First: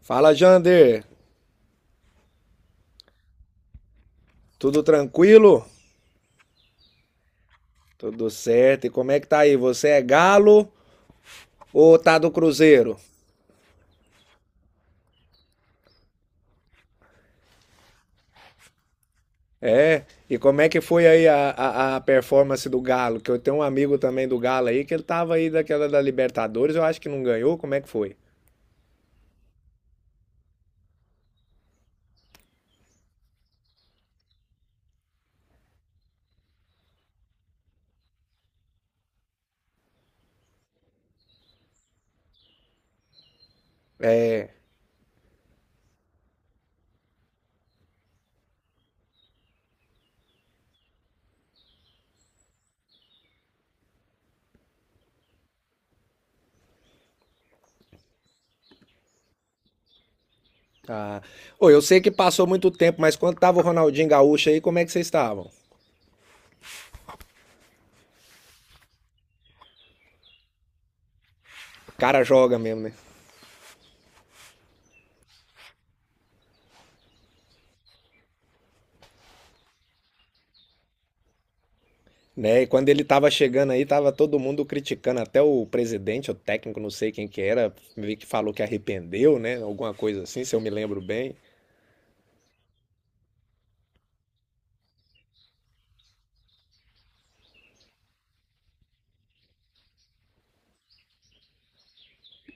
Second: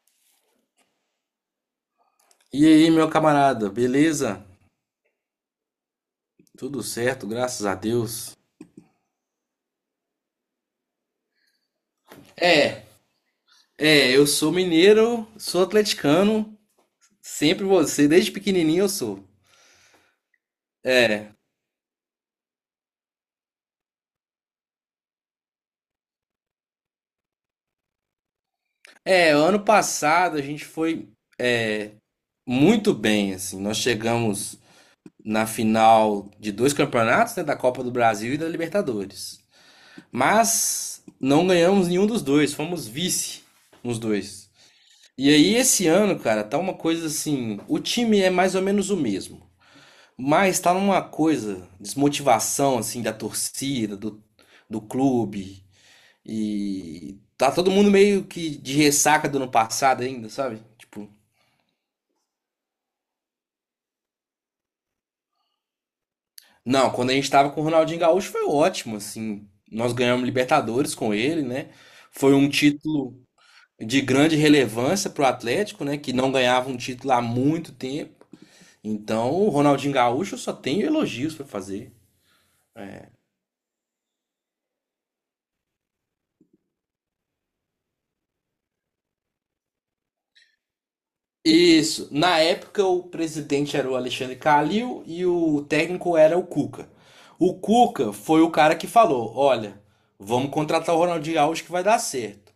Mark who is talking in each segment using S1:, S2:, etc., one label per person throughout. S1: Fala, Jander.
S2: E aí, meu camarada, beleza?
S1: Tudo tranquilo?
S2: Tudo certo, graças a
S1: Tudo
S2: Deus.
S1: certo. E como é que tá aí? Você é galo ou tá do
S2: É,
S1: Cruzeiro?
S2: eu sou mineiro, sou atleticano, sempre você, desde pequenininho eu sou.
S1: É. E como é que foi aí a performance do Galo? Que eu tenho um amigo também do Galo aí que ele tava aí daquela da Libertadores, eu acho que não ganhou. Como é que foi?
S2: É, ano passado a gente foi é, muito bem, assim, nós chegamos na final de dois campeonatos, né, da Copa do Brasil e da Libertadores. Mas não ganhamos nenhum dos dois, fomos vice nos dois.
S1: É.
S2: E aí esse ano, cara, tá uma coisa assim, o time é mais ou menos o mesmo. Mas tá numa coisa, desmotivação assim da torcida, do clube e tá todo mundo meio que de ressaca do ano passado ainda, sabe? Tipo,
S1: Tá. Ô, eu sei que passou muito tempo, mas quando tava o Ronaldinho Gaúcho aí, como é que vocês estavam?
S2: não, quando a gente tava com o Ronaldinho Gaúcho foi ótimo, assim. Nós ganhamos Libertadores com ele, né?
S1: O cara
S2: Foi um
S1: joga mesmo, né?
S2: título de grande relevância pro Atlético, né, que não ganhava um título há muito tempo. Então, o Ronaldinho Gaúcho eu só tenho elogios pra fazer.
S1: Né? E quando ele estava chegando aí, tava todo mundo criticando, até o presidente, o técnico, não sei quem que era, meio que falou que arrependeu, né? Alguma coisa assim, se eu me lembro bem.
S2: Isso. Na época, o presidente era o Alexandre Calil e o técnico era o Cuca. O Cuca foi o cara que falou: olha, vamos contratar o Ronaldinho Gaúcho que vai dar certo.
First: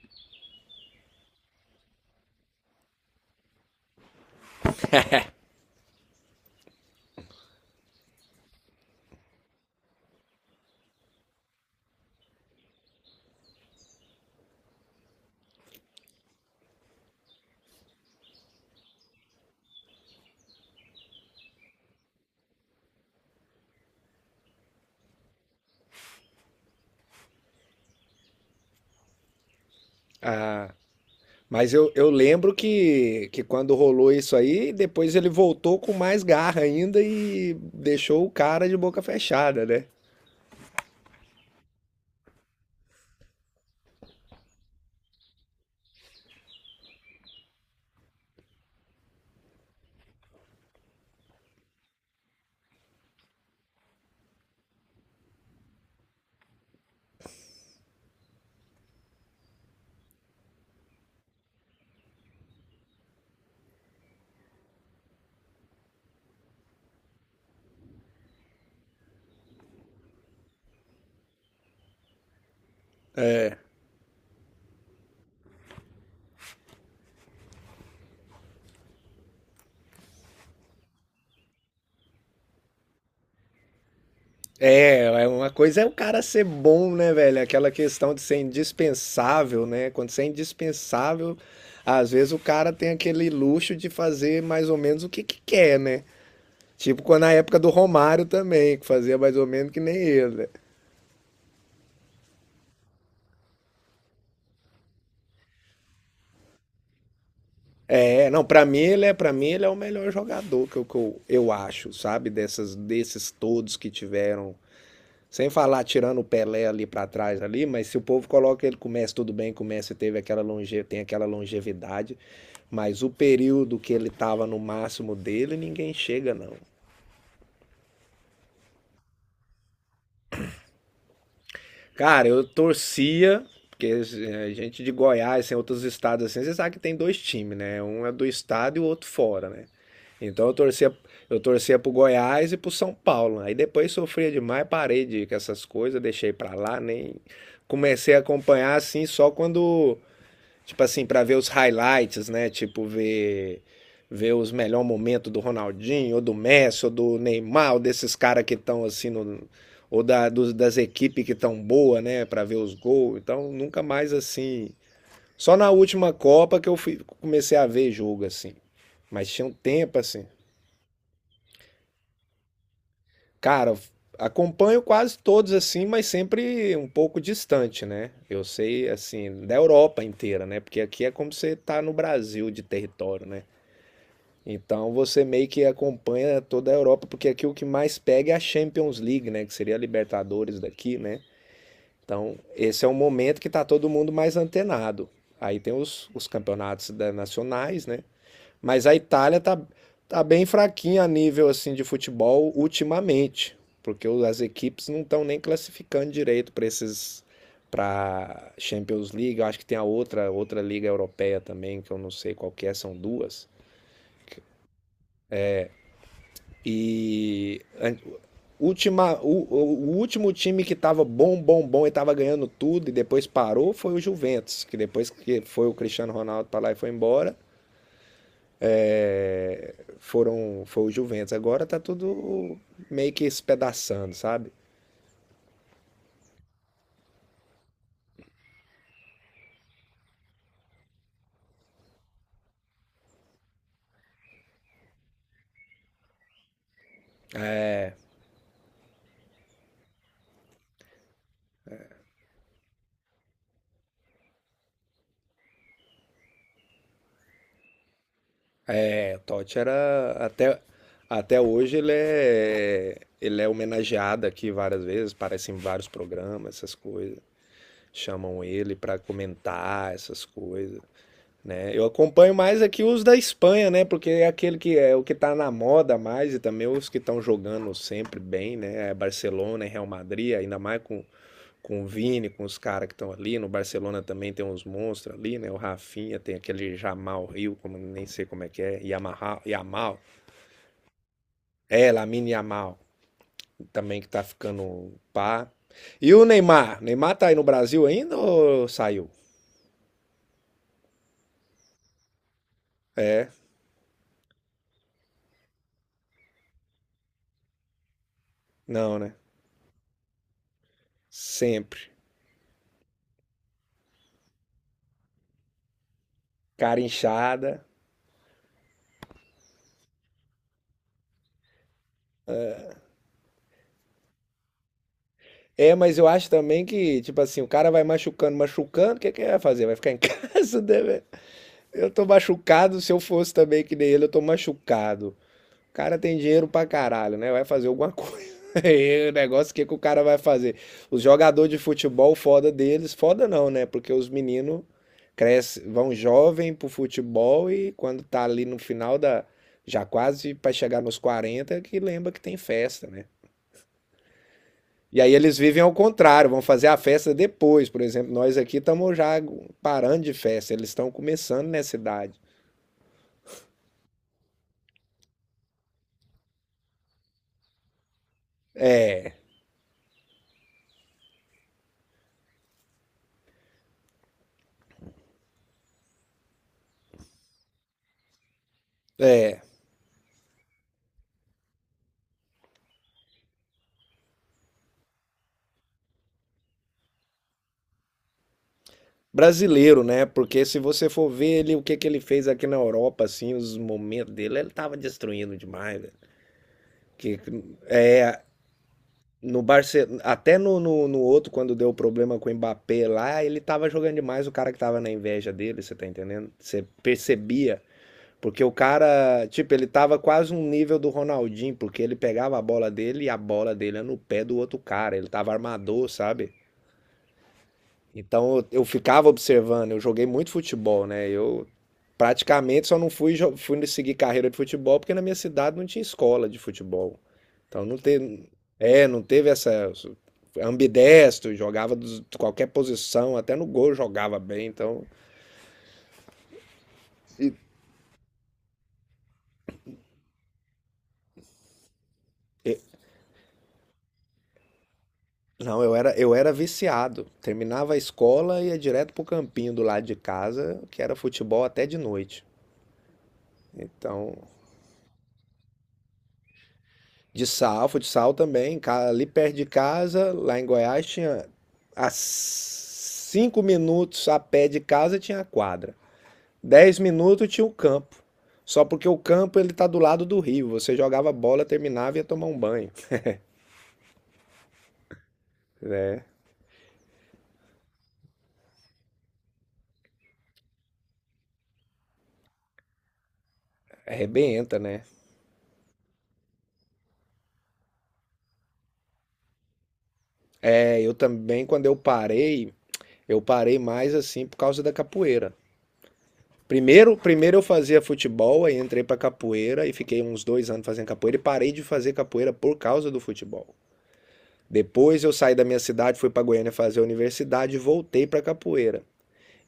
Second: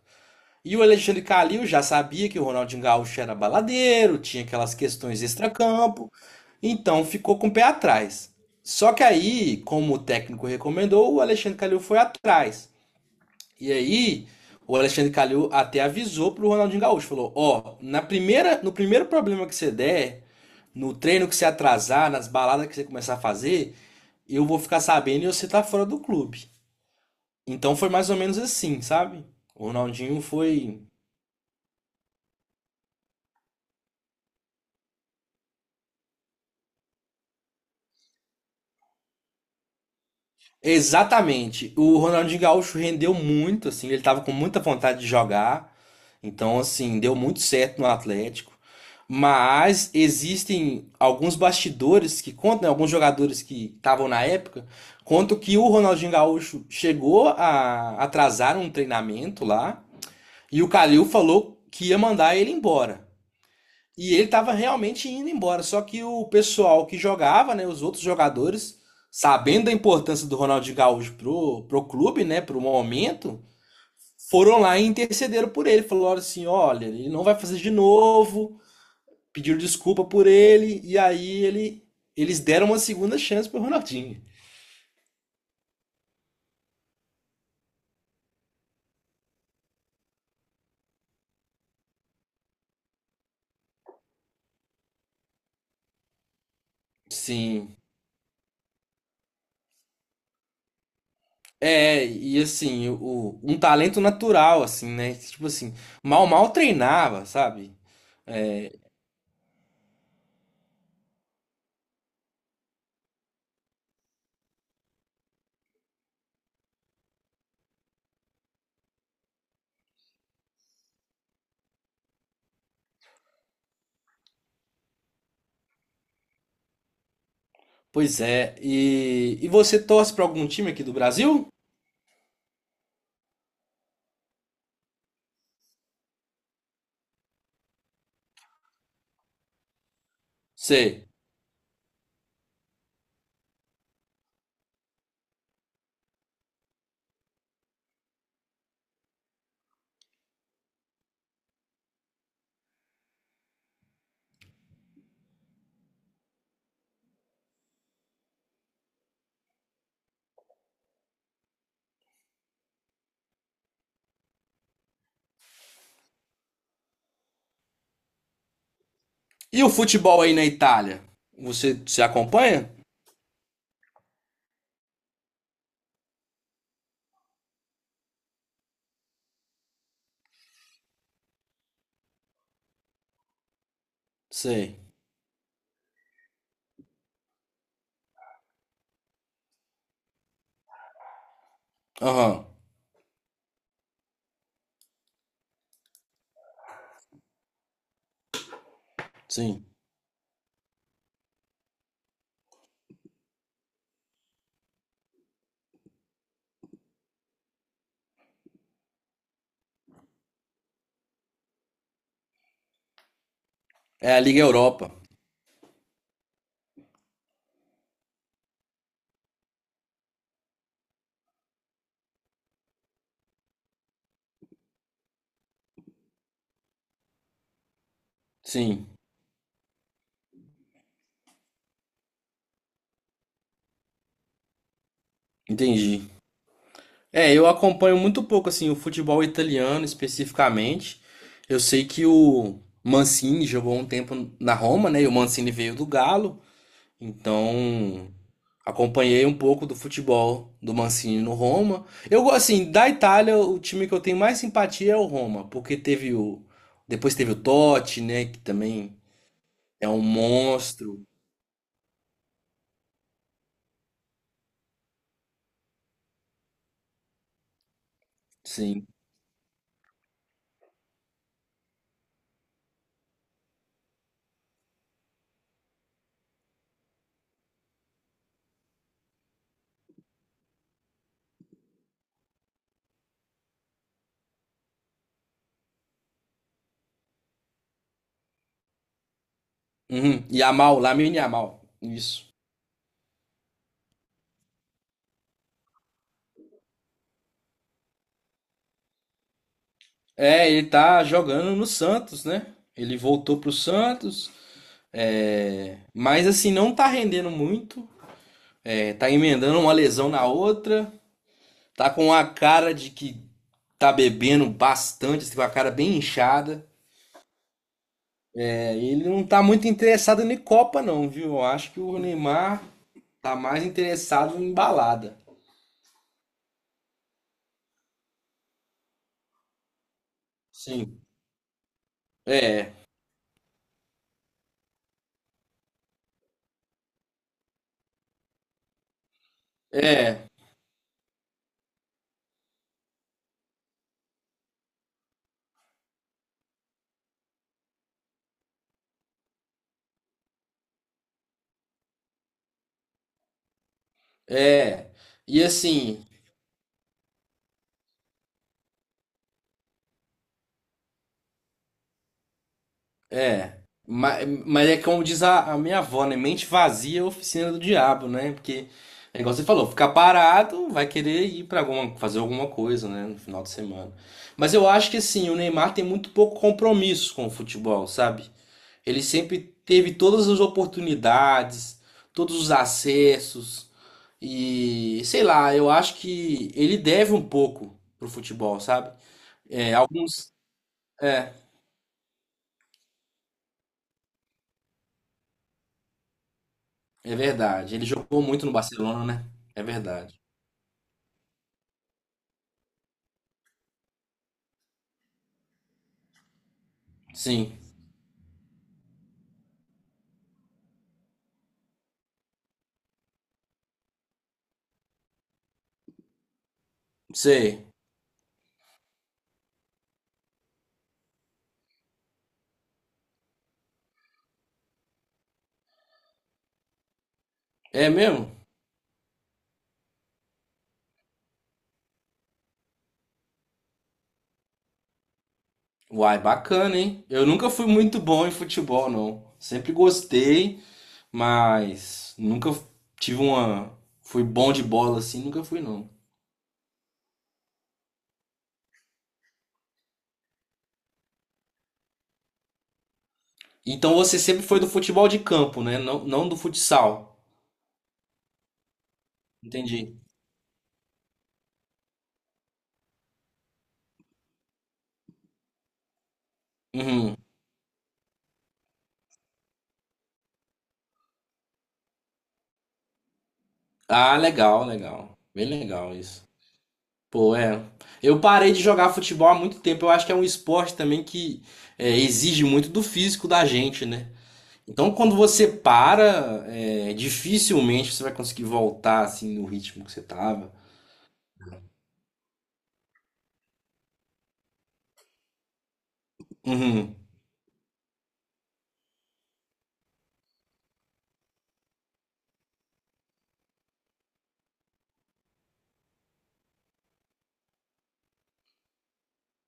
S2: E o Alexandre Calil já sabia que o Ronaldinho Gaúcho era baladeiro, tinha aquelas questões extracampo, então ficou com o pé atrás. Só que aí, como o técnico recomendou, o Alexandre Calil foi atrás. E aí, o Alexandre Calil até avisou pro Ronaldinho Gaúcho, falou: "Ó, na primeira, no primeiro problema que você der, no treino que você atrasar, nas baladas que você começar a fazer, eu vou ficar sabendo e você tá fora do clube". Então foi mais ou menos assim, sabe? O Ronaldinho
S1: Ah,
S2: foi
S1: mas eu lembro que quando rolou isso aí, depois ele voltou com mais garra ainda e deixou o cara de boca fechada, né?
S2: exatamente. O Ronaldinho Gaúcho rendeu muito, assim, ele tava com muita vontade de jogar. Então, assim, deu muito certo no Atlético. Mas existem alguns bastidores que contam, né, alguns jogadores que estavam na época, contam que o Ronaldinho Gaúcho chegou a atrasar um treinamento lá e o Calil falou que ia mandar ele embora. E ele estava realmente indo embora. Só que o pessoal que jogava, né, os outros jogadores, sabendo da importância do Ronaldinho Gaúcho pro clube, né, pro momento, foram lá e intercederam por ele. Falaram assim: olha, ele não vai fazer de novo. Pediram desculpa por ele. E aí eles deram uma segunda chance pro Ronaldinho.
S1: É, uma coisa é o cara ser bom, né, velho? Aquela questão de ser indispensável, né? Quando você é indispensável, às vezes o cara tem aquele luxo de fazer mais ou menos o que que quer, né? Tipo quando na época do
S2: Sim.
S1: Romário também, que fazia mais ou menos que nem ele, né?
S2: É, e assim, o, um talento natural, assim, né? Tipo assim, mal treinava, sabe?
S1: É, não, pra mim ele é, para mim ele é o melhor jogador que eu acho, sabe? Desses todos que tiveram. Sem falar tirando o Pelé ali para trás ali, mas se o povo coloca ele começa tudo bem, começa e teve aquela longevidade, mas o período que ele tava no máximo dele, ninguém chega não.
S2: Pois é, e você torce para algum time aqui do Brasil?
S1: Cara, eu torcia porque a gente de Goiás, em outros estados assim, você sabe que tem dois times, né? Um é do estado e o outro fora, né? Então eu torcia,
S2: Sei.
S1: eu torcia pro Goiás e pro São Paulo, né? Aí depois sofria demais, parei de ir com essas coisas, deixei pra lá, nem comecei a acompanhar assim só quando, tipo assim, pra ver os highlights, né? Tipo, ver os melhores momentos do Ronaldinho, ou do Messi, ou do Neymar, ou desses caras que estão assim no. Ou das equipes que estão boa, né? Pra ver os gols. Então, nunca mais assim. Só na última Copa que eu fui, comecei a ver jogo, assim. Mas tinha um
S2: E o
S1: tempo,
S2: futebol
S1: assim.
S2: aí na Itália? Você se acompanha?
S1: Cara, acompanho quase todos, assim, mas sempre um pouco distante, né? Eu sei, assim, da Europa inteira, né? Porque aqui é como você tá no Brasil de território, né?
S2: Sei.
S1: Então você meio que acompanha toda a Europa, porque aqui o que mais pega é a Champions League, né? Que seria a Libertadores daqui, né? Então
S2: Aham,
S1: esse é um momento que tá todo mundo mais antenado. Aí tem os campeonatos nacionais, né? Mas a Itália tá,
S2: sim.
S1: tá bem fraquinha a nível assim de futebol ultimamente, porque as equipes não estão nem classificando direito para Champions League. Eu acho que tem a outra liga europeia também, que eu não sei qual que é, são duas.
S2: É a Liga Europa.
S1: E a- última, o último time que estava bom, bom, bom e estava ganhando tudo e depois parou foi o Juventus, que depois que foi o Cristiano Ronaldo para lá e foi embora,
S2: Sim,
S1: foram foi o Juventus. Agora tá tudo meio que espedaçando, sabe?
S2: entendi. É, eu acompanho muito pouco assim o futebol italiano especificamente. Eu sei que o Mancini jogou um tempo na Roma, né? E o Mancini veio do Galo.
S1: É,
S2: Então, acompanhei um pouco do futebol do Mancini no Roma. Eu gosto assim, da Itália, o time que eu tenho mais simpatia é o Roma, porque teve o depois teve o Totti, né, que também
S1: é, o Totti
S2: é um
S1: era até
S2: monstro,
S1: até hoje ele é homenageado aqui várias vezes, aparece em vários programas, essas coisas. Chamam ele
S2: sim.
S1: para comentar essas coisas, né? Eu acompanho mais aqui os da Espanha, né? Porque é aquele que é o que tá na moda mais e também os que estão jogando sempre bem, né? É Barcelona, é Real Madrid, ainda mais com o Vini, com os caras que estão ali. No Barcelona também tem uns monstros ali, né? O Rafinha, tem aquele Jamal Rio, como nem sei como é que é, Yamaha, Yamal.
S2: Uhum. Yamal, Lamine Yamal.
S1: É,
S2: Isso.
S1: Lamine Yamal, também que tá ficando pá. E o Neymar? Neymar tá aí no Brasil ainda ou saiu?
S2: É, ele tá jogando no Santos, né? Ele
S1: É,
S2: voltou pro Santos, é, mas assim, não tá rendendo muito. É,
S1: não,
S2: tá
S1: né?
S2: emendando uma lesão na outra.
S1: Sempre.
S2: Tá com a cara de que tá bebendo bastante, assim, com a cara bem inchada.
S1: Cara inchada.
S2: É, ele não tá muito interessado em Copa, não, viu? Eu acho que o Neymar tá mais interessado em balada.
S1: É, mas eu acho também que, tipo assim, o cara vai machucando, machucando, o que que ele vai fazer? Vai ficar em casa, né,
S2: Sim.
S1: velho? Eu tô
S2: É,
S1: machucado, se eu fosse também que nem ele, eu tô machucado. O cara tem dinheiro pra caralho, né? Vai fazer alguma coisa. E o negócio, o que que o cara vai
S2: é,
S1: fazer? Os jogadores de futebol, foda deles, foda não, né? Porque os meninos crescem, vão jovem pro futebol e quando tá ali no final da... Já quase pra chegar nos 40, é que lembra que tem festa, né?
S2: é.
S1: E aí eles
S2: E
S1: vivem ao
S2: assim,
S1: contrário, vão fazer a festa depois. Por exemplo, nós aqui estamos já parando de festa, eles estão começando nessa idade.
S2: é, mas é como diz a minha avó, né? Mente vazia é oficina do diabo, né? Porque, é igual você falou, ficar parado vai querer ir para alguma, fazer alguma coisa, né? No final de semana. Mas eu acho que, assim, o Neymar tem muito pouco compromisso com o futebol, sabe? Ele sempre teve todas as oportunidades, todos os acessos e, sei lá, eu acho que ele deve um pouco pro futebol, sabe? É,
S1: Brasileiro, né?
S2: alguns.
S1: Porque se você for
S2: É,
S1: ver ele, o que ele fez aqui na Europa, assim, os momentos dele, ele tava destruindo demais, velho. Que,
S2: é verdade. Ele jogou
S1: é,
S2: muito no Barcelona, né?
S1: no
S2: É
S1: Barcelona,
S2: verdade.
S1: até no outro, quando deu problema com o Mbappé lá, ele tava jogando demais o cara que tava na inveja dele, você tá entendendo? Você
S2: Sim,
S1: percebia. Porque o cara, tipo, ele tava quase um nível do Ronaldinho, porque ele pegava a bola dele e a bola dele era no pé do outro cara. Ele tava armador, sabe?
S2: sei.
S1: Então eu ficava observando, eu joguei muito futebol, né? Eu praticamente só não fui seguir carreira de futebol porque na minha cidade não tinha escola de futebol. Então não
S2: É
S1: teve,
S2: mesmo?
S1: é, não teve essa, ambidestro, jogava de qualquer posição, até no gol jogava bem, então.
S2: Uai, bacana, hein? Eu nunca fui muito bom em futebol, não. Sempre gostei, mas nunca tive uma. Fui bom de bola assim, nunca
S1: Não,
S2: fui,
S1: eu
S2: não.
S1: era, eu era viciado. Terminava a escola e ia direto pro campinho do lado de casa, que era futebol até de noite.
S2: Então
S1: Então,
S2: você sempre foi do futebol de campo, né? Não do futsal.
S1: futsal também, ali perto de
S2: Entendi.
S1: casa, lá em Goiás, tinha a 5 minutos a pé de casa tinha a quadra. dez
S2: Uhum.
S1: minutos tinha o campo. Só porque o campo ele tá do lado do rio. Você jogava bola, terminava e ia tomar um banho.
S2: Ah, legal, legal. Bem legal
S1: É,
S2: isso. Pô, é. Eu parei de jogar futebol há muito tempo. Eu acho que é um esporte também que é, exige muito do físico da gente, né?
S1: arrebenta, né?
S2: Então, quando você para, é, dificilmente você vai conseguir voltar assim no ritmo que você tava.
S1: É, eu também, quando eu parei mais assim por causa da capoeira. Primeiro,
S2: Uhum,
S1: primeiro eu fazia futebol, aí entrei pra capoeira e fiquei uns 2 anos fazendo capoeira e parei de fazer capoeira por causa do futebol. Depois eu saí da minha cidade, fui pra Goiânia fazer a universidade e voltei pra capoeira.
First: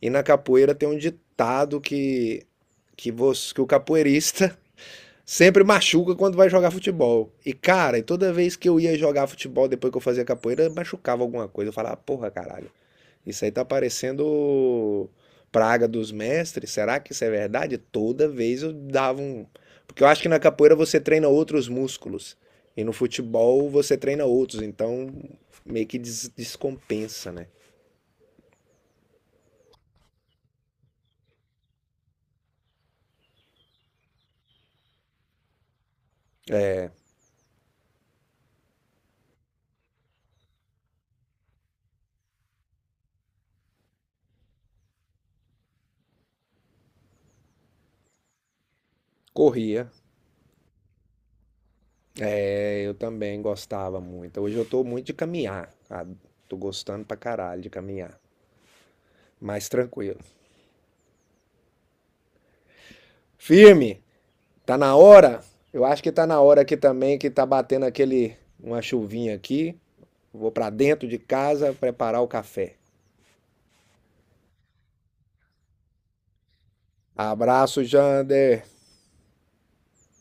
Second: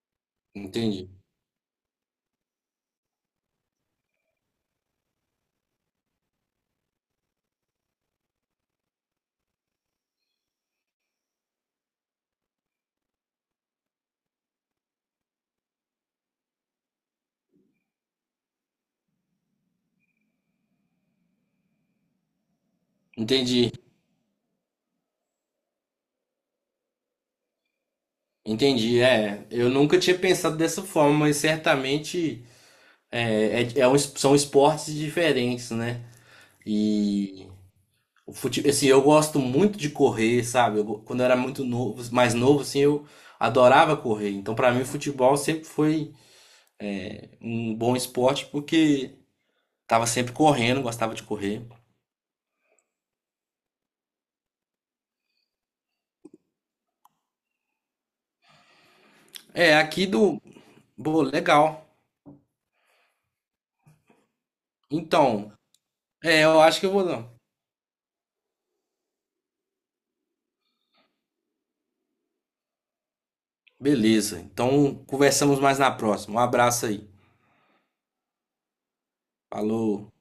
S1: E na capoeira tem um
S2: entendi.
S1: ditado que o capoeirista sempre machuca quando vai jogar futebol. E cara, toda vez que eu ia jogar futebol depois que eu fazia capoeira, machucava alguma coisa. Eu falava, "Ah, porra, caralho. Isso aí tá parecendo praga dos mestres. Será que isso é verdade? Toda vez eu dava um." Porque eu acho que na capoeira você treina outros músculos. E no futebol
S2: Entendi.
S1: você treina outros. Então meio que descompensa, né?
S2: Entendi. É, eu nunca tinha pensado dessa forma, mas certamente é um são esportes diferentes, né? E o assim, eu gosto muito de correr, sabe? Quando eu era muito novo, mais novo, assim, eu adorava correr. Então, pra mim, o futebol sempre foi um bom esporte porque
S1: Corria.
S2: tava sempre correndo, gostava de correr.
S1: É, eu também gostava muito. Hoje eu tô muito de caminhar, cara. Tô gostando pra caralho de caminhar. Mais
S2: É, aqui
S1: tranquilo.
S2: do. Bom, legal.
S1: Firme! Tá na hora?
S2: Então,
S1: Eu acho que tá na
S2: é, eu
S1: hora aqui
S2: acho que eu vou.
S1: também, que tá batendo aquele. Uma chuvinha aqui. Vou para dentro de casa preparar o café.
S2: Beleza. Então, conversamos mais na próxima. Um abraço aí.
S1: Abraço, Jander!
S2: Falou.